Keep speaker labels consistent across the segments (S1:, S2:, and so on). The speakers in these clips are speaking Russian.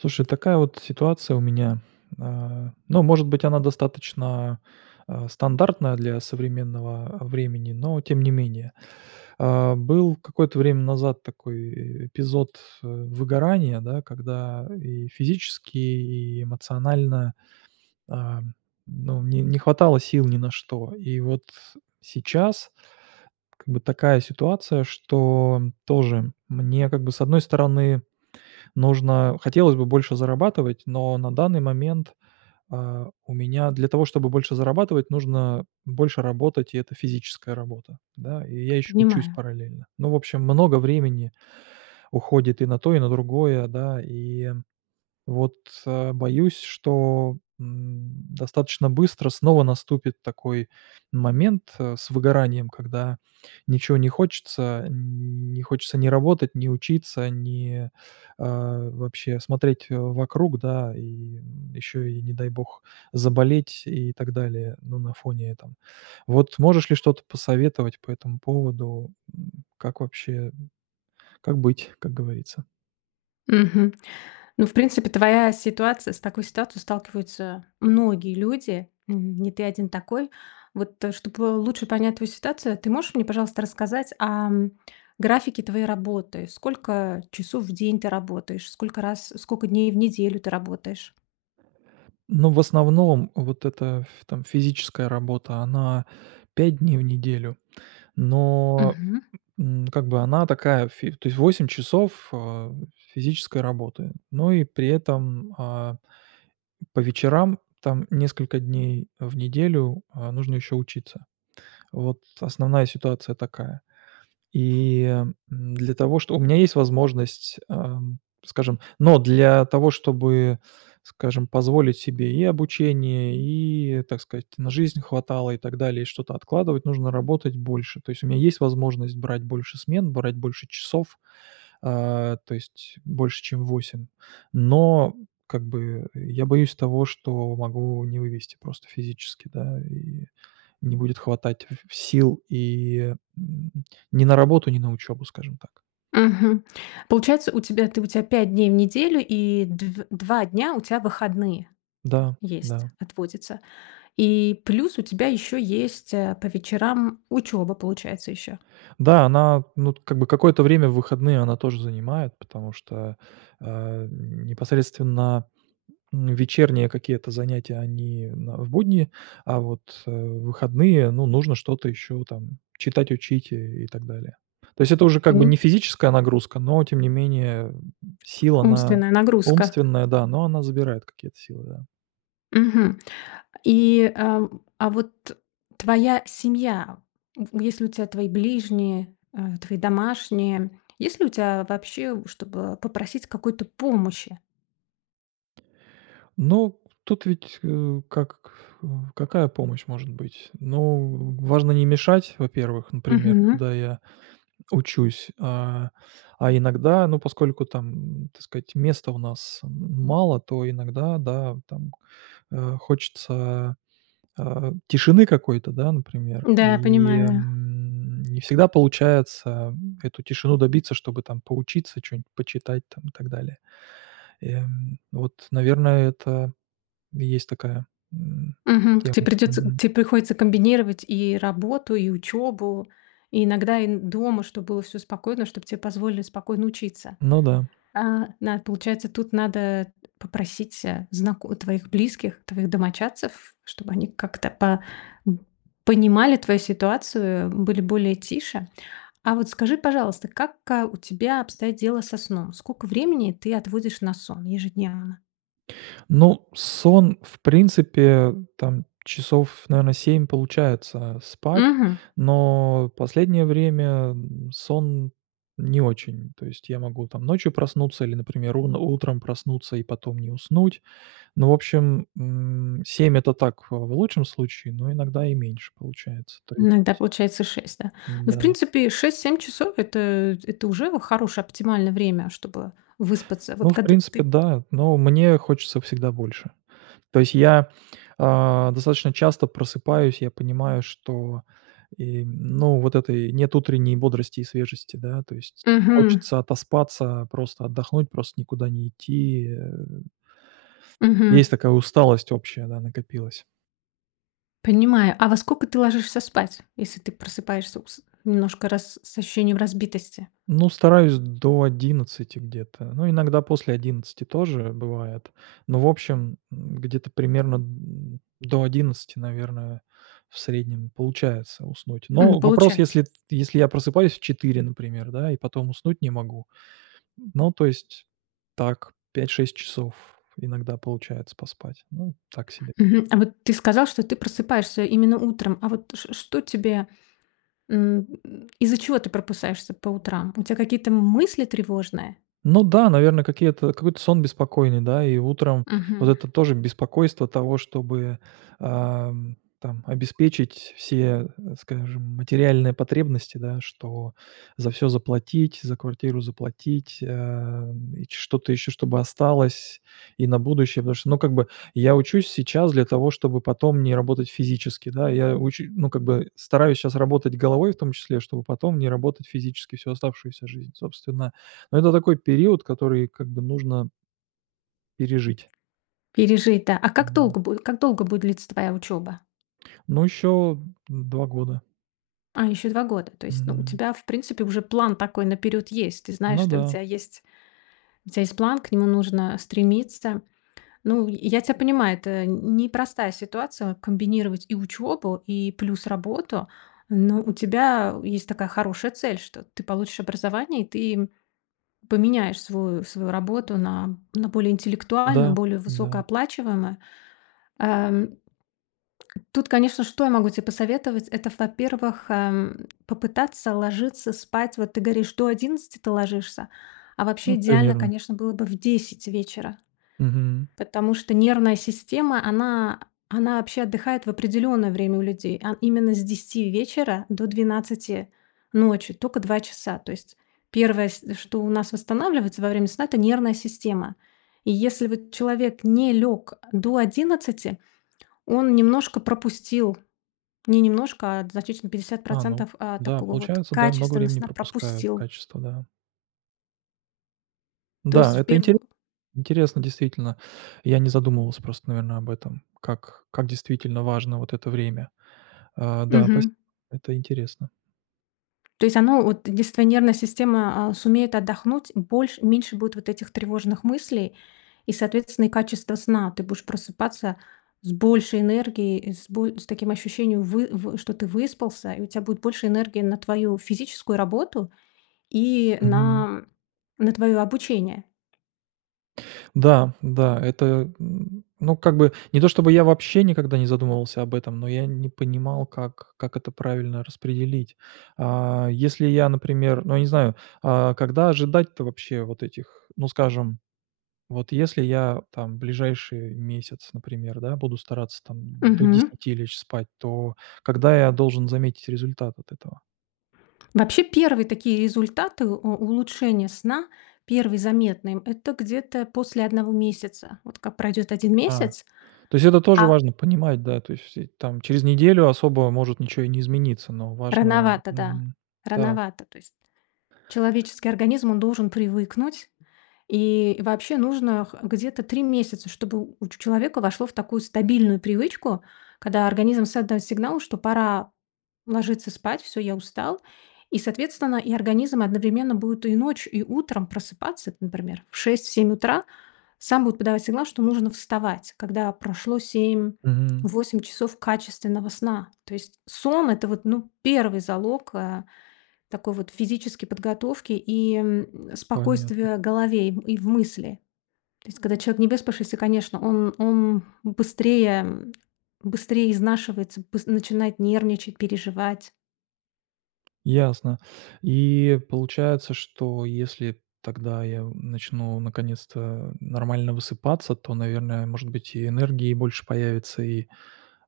S1: Слушай, такая вот ситуация у меня. А, ну, может быть, она достаточно, а, стандартная для современного, а, времени, но тем не менее. А, был какое-то время назад такой, э, эпизод, э, выгорания, да, когда и физически, и эмоционально, а, ну, не не хватало сил ни на что. И вот сейчас как бы такая ситуация, что тоже мне как бы, с одной стороны, нужно хотелось бы больше зарабатывать, но на данный момент, а, у меня для того, чтобы больше зарабатывать, нужно больше работать, и это физическая работа, да. И я ещё учусь
S2: Понимаю.
S1: параллельно. Ну, в общем, много времени уходит и на то, и на другое, да. И вот, а, боюсь, что, м, достаточно быстро снова наступит такой момент, э, с выгоранием, когда ничего не хочется. Ни не хочется ни работать, ни учиться, ни, а, вообще смотреть вокруг, да, и, м, ещё и не дай бог заболеть и так далее. Ну, на фоне этом. Вот можешь ли что-то посоветовать по этому поводу? М, как вообще, м, как быть, как говорится?
S2: Мгм, ну, в принципе, твоя ситуация с такой ситуацией сталкиваются многие люди, н не ты один такой. Вот, э, чтобы лучше понять твою ситуацию, ты можешь мне, пожалуйста, рассказать, ам, графике твоей работы? Сколько часов в день ты работаешь? Сколько раз сколько дней в неделю ты работаешь?
S1: Но в основном вот эта ф там физическая работа, она 5 дней в неделю, но,
S2: Мгм.
S1: м, как бы она такая, ф то есть 8 часов, а, физической работы, но и при этом, а, по вечерам там несколько дней в неделю, а, нужно еще учиться. Вот основная ситуация такая. И, м, для того чтобы у меня есть возможность, ам, скажем, но для того чтобы, скажем, позволить себе и обучение, и, так сказать, на жизнь хватало и так далее, и что-то откладывать, нужно работать больше. То есть у меня есть возможность брать больше смен, брать больше часов. А, то есть больше чем 8. Но, как бы, я боюсь того, что могу не вывезти просто физически. Да, и не будет хватать сил и н ни на работу, ни на учебу, скажем так.
S2: Мгм. Получается у тебя, ты у тебя 5 дней в неделю и дв два дня у тебя выходные
S1: Да
S2: есть,
S1: да.
S2: отводятся. И плюс у тебя ещё есть, э, по вечерам учеба получается ещё.
S1: Да, она, ну, т как бы какое-то время в выходные она тоже занимает, потому что, а, непосредственно, м, вечерние какие-то занятия они в б будние, а вот, э, в выходные, ну, нужно что-то ещё там, читать, учить и и так далее. То есть это уже как бы не
S2: Поним
S1: физическая нагрузка, но тем не менее сила она
S2: Умственная нагрузка.
S1: умственная, да, но она забирает какие-то силы, да.
S2: Мгм. И, э, а вот твоя семья в есть ли у тебя твои ближние, э, твои домашние, есть ли у тебя вообще чтобы попросить какой-то помощи.
S1: Ну, тут ведь, э, как э, какая помощь может быть? Ну, важно не мешать, во-первых, например,
S2: Мгм.
S1: когда я учусь, а, а иногда, ну поскольку там, так сказать, места у нас м мало, то иногда, да, там, э, хочется, а, тишины какой-то, да, например,
S2: Да, я
S1: и,
S2: понимаю.
S1: м, не всегда получается эту тишины добиться, чтобы там поучиться, чё-нибудь почитать там и так далее. И, м, вот, наверное, это и есть такая, м,
S2: Мгм. Тебе
S1: тема.
S2: придётся
S1: Мгм.
S2: тебе приходится комбинировать и работу, и учёбу. И иногда и н дома, чтобы было всё спокойно, чтобы тебе позволили спокойно учиться.
S1: Ну да.
S2: Э, на получается, тут надо попросить, э, знако твоих близких, твоих домочадцев, чтобы они как-то по н понимали твою ситуацию, были более тише. А вот скажи, пожалуйста, как, а, у тебя обстоят дела со сном? Сколько времени ты отводишь на сон ежедневно?
S1: Ну, сон, в принципе, там часов, наверное, 7, получается спать,
S2: Мгм.
S1: но в последнее время н сон не очень. То есть, я могу там ночью проснуться или, например, ун утром проснуться и потом не уснуть. Но, в общем, м 7- это так, э, в лучшем случае, но иногда и меньше получается, то
S2: Иногда
S1: есть.
S2: получается 6, да? Ну, в
S1: Н-да.
S2: принципе, 6-7 часов- это это уже хорошее оптимальное время, чтобы выспаться. Вот
S1: Ну, в
S2: когда
S1: принципе,
S2: ты
S1: да, но мне хочется всегда больше. То есть я, а, достаточно часто просыпаюсь, я понимаю, что и, ну, вот этой нет утренней бодрости и свежести, да? То есть
S2: Мгм.
S1: хочется отоспаться, просто отдохнуть, просто никуда не идти, э Есть
S2: Мгм.
S1: такая усталость общая, да, накопилась.
S2: Понимаю, а во сколько ты ложишься спать, если ты просыпаешься ус немножко рас с ощущением разбитости?
S1: Ну, стараюсь до 11 где-то, но иногда после 11 тоже бывает. Но, в общем, м, где-то примерно д до 11, наверное, в среднем получается уснуть.
S2: М,
S1: Но вопрос,
S2: получается.
S1: если т если я просыпаюсь в 4, например, да, и потом уснуть не могу. Но, то есть, так 5-6 часов иногда получается поспать. Ну, так себе.
S2: Мгм. А вот ты сказал, что ты просыпаешься именно утром, а вот ш что тебе, м, из-за чего ты просыпаешься по утрам? У тебя какие-то мысли тревожные?
S1: Ну да, наверное, какие-то какой-то сон беспокойный, да? И утром вот
S2: Мгм.
S1: это тоже беспокойство того, чтобы, ам там обеспечить все, скажем, материальные потребности, да- что за всё заплатить, за квартиру заплатить, эм, что-то ещё чтобы осталось и на будущее. Потому что, ну как бы, я учусь сейчас для того, чтобы потом не работать физически, да? Я оче ну как бы, стараюсь щас работать головой, в том числе, чтобы потом не работать физически всю оставшуюся жизнь, собственно. Ну, это такой период, который как бы нужно пережить.
S2: Пережить, да. А как
S1: Н-да.
S2: долго бу как долго будет длиться твоя учеба?
S1: Ну, ещё 2 года.
S2: А, еще 2 года, то есть, ну, у
S1: Мгм.
S2: тебя в принципе уже план такой наперед есть. Ты знаешь,
S1: Ну
S2: что у
S1: да.
S2: тебя есть у тебя есть план, к нему нужно стремиться. Ну, й я тебя понимаю, это ни непростая ситуация- комбинировать и учебу, и плюс работу. Но у тебя есть такая хорошая цель, что ты получишь образование, и ты м поменяешь свою свою работу на на более интеллектуальную,
S1: Да,
S2: более
S1: да.
S2: высокооплачиваемую. Эм. Тут, конечно, что я могу тебе посоветовать- это, во-первых, эм, попытаться ложиться спать. Вот ты говоришь: "До 11 ты ложишься", а вообще
S1: Ну,
S2: идеально,
S1: примерно.
S2: конечно, было бы в 10 вечера,
S1: Мгм.
S2: потому что нервная система, она она вообще отдыхает в определенное время у людей, а именно с 10 вечера до 12 ночи, тока 2 часа. То есть первое, с что у нас восстанавливается во время сна- это нервная система. И если вот человек не лег до 11, он немножко пропустил. Не немножко, а значительно- пятьдесят
S1: А, ну
S2: процентов, а,
S1: да,
S2: такого вот
S1: получается, да, много
S2: качественного
S1: времени
S2: сна
S1: пропускаю.
S2: пропустил.
S1: Качество, да.
S2: То есть,
S1: Да,
S2: в
S1: это интере
S2: перву
S1: интересно действительно. Я не задумывался, просто, наверное, об этом, как как действительно важно вот это время. Э, да, пост-
S2: Мгм.
S1: это интересно.
S2: То есть оно от если твоя нервная система, а, сумеет отдохнуть больше меньше будет вот этих тревожных мыслей и, соответственно, и качество сна. Ты будешь просыпаться с большей энергией и с боль с таким ощущением, вы вы что ты выспался, и у тебя будет больше энергии на твою физическую работу и на
S1: Мгм.
S2: на, м, на твое обучение.
S1: Да, да, это н ну, как бы, не то чтобы я вообще никогда не задумывался об этом, но я не понимал, как как это правильно распределить. А, если я, например, ну, я не знаю, а когда ожидать-то вообще вот этих, ну, скажем, вот если я там в ближайший месяц, например, да, буду стараться там до
S2: Мгм.
S1: 10 лечь спать, то когда я должен заметить результат от этого?
S2: Вообще, 1 такие результаты, э, улучшения сна, 1 заметные- это где-то после 1 месяца. Вот как пройдет 1
S1: А,
S2: месяц,
S1: то есть это тоже
S2: а
S1: важно понимать, да? То есть, э, там через неделю особо может ничего и не измениться, но важно
S2: Рановато, да.
S1: мгм, да.
S2: Рановато. То есть человеческий организм, он должен привыкнуть, и вообще нужно х где-то 3 месяца, чтобы у ч человека вошло в такую стабильную привычку, когда организм создаёт сигнал, что пора ложиться спать: "Всё, я устал". И, соответственно, и организм одновременно будет и ночью и утром просыпаться, например, в 6-7 утра. Сам будет подавать сигнал, что нужно вставать, когда прошло семь
S1: Мгм.
S2: восемь часов качественного сна. То есть сон- это вот, ну, первый залог, э, такой вот физической подготовки и, м,
S1: Понятно.
S2: спокойствия голове и в мысли. То есть, когда человек невыспавшийся, конечно, он он быстрее быстрей изнашивается, б начинает нервничать, переживать.
S1: Ясно. И получается, что если тогда я у начну наконец-то нормально высыпаться, то, наверное, может быть, и энергии больше появится, и,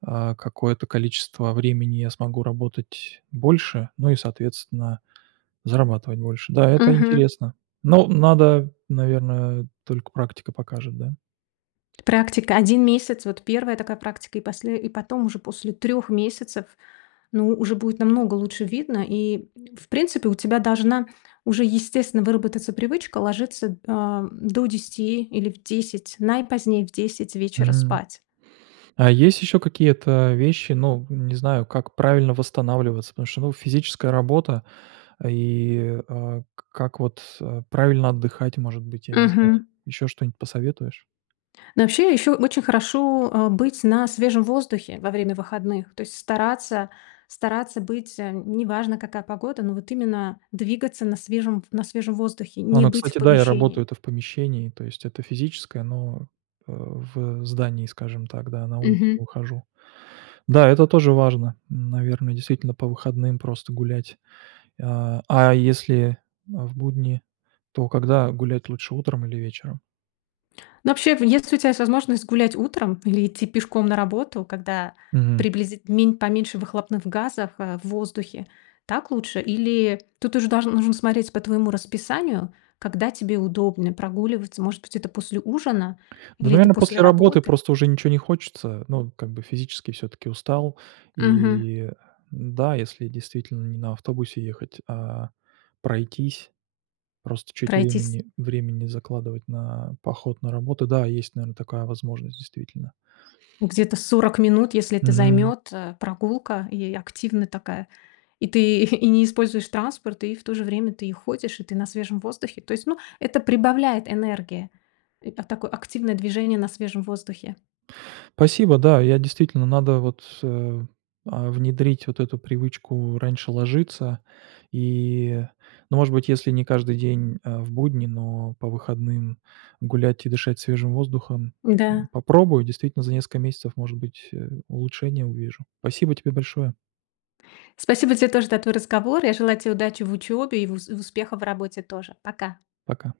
S1: а, какое-то количество времени я смогу работать больше, ну и, соответственно, зарабатывать больше. Да, это
S2: Мгм.
S1: интересно. Но надо, наверное, только практика покажет, да?
S2: Практика 1 месяц, вот 1 такая практика, и после и потом уже после 3 месяцев, ну, уже будет намного лучше видно, и, в принципе, у тебя должна уже естественно выработаться привычка ложиться, ам до 10 или в 10, наипозднее, в 10 вечера
S1: Мгм.
S2: спать.
S1: А есть ещё какие-то вещи, ну, не знаю, как правильно восстанавливаться? Потому что, ну, физическая работа, и а к как вот, э, правильно отдыхать, может быть, я не знаю.
S2: Мгм.
S1: Ещё что-нибудь посоветуешь?
S2: Ну, вообще, ещё очень хорошо, э, быть на свежем воздухе во время выходных, то есть стараться стараться быть, э, не важно, какая погода, но вот именно двигаться на свежем ф на свежем воздухе,
S1: А,
S2: не
S1: ну,
S2: быть в
S1: кстати, да, я
S2: помещении.
S1: работаю-то в помещении, то есть это физическое, но, э, в, э, здании, скажем так, да, на улицу
S2: Мгм.
S1: выхожу. Да, это тоже важно, наверное, действительно по выходным просто гулять. А а если, э, в будние, то когда гулять лучше: утром или вечером?
S2: Ну, вообще, в если у тебя есть возможность гулять утром или идти пешком на работу, когда
S1: Мгм.
S2: приблизит мень поменьше выхлопных газов, э, в воздухе. Так лучше? Или тут уже долж нужно смотреть по твоему расписанию, когда тебе удобно прогуливаться. Может быть, это после ужина
S1: Да,
S2: или это
S1: наверно,
S2: после
S1: после работы
S2: работы?
S1: просто уже ничего не хочется, ну, как бы, физически всё-таки устал.
S2: Мгм.
S1: И, э, н-да, если действительно не на автобусе ехать, а пройтись, просто чуть
S2: Пройтись.
S1: времени времени закладывать на поход на работу. Да, есть, наверное, такая возможность действительно.
S2: Ну, где-то 40 минут, если это
S1: Мгм.
S2: займет, э, прогулка и активная такая. И ты и не используешь транспорт, и в то же время ты и ходишь, и ты на свежем воздухе, то есть, ну, это прибавляет энергии. И п такое активное движение на свежем воздухе.
S1: Спасибо, да. Я действительно, надо вот, э а, внедрить вот эту привычку раньше ложиться и, ну, может быть, если не каждый день, а, в будни, но по выходным гулять и дышать свежим воздухом.
S2: Н-да.
S1: М, попробую, действительно за несколько месяцев, может быть, э, улучшения увижу. Спасибо тебе большое!
S2: Спасибо тебе тоже за твой разговор. Я желаю тебе удачи в учёбе и в в успехов в работе тоже. Пока!
S1: Пока!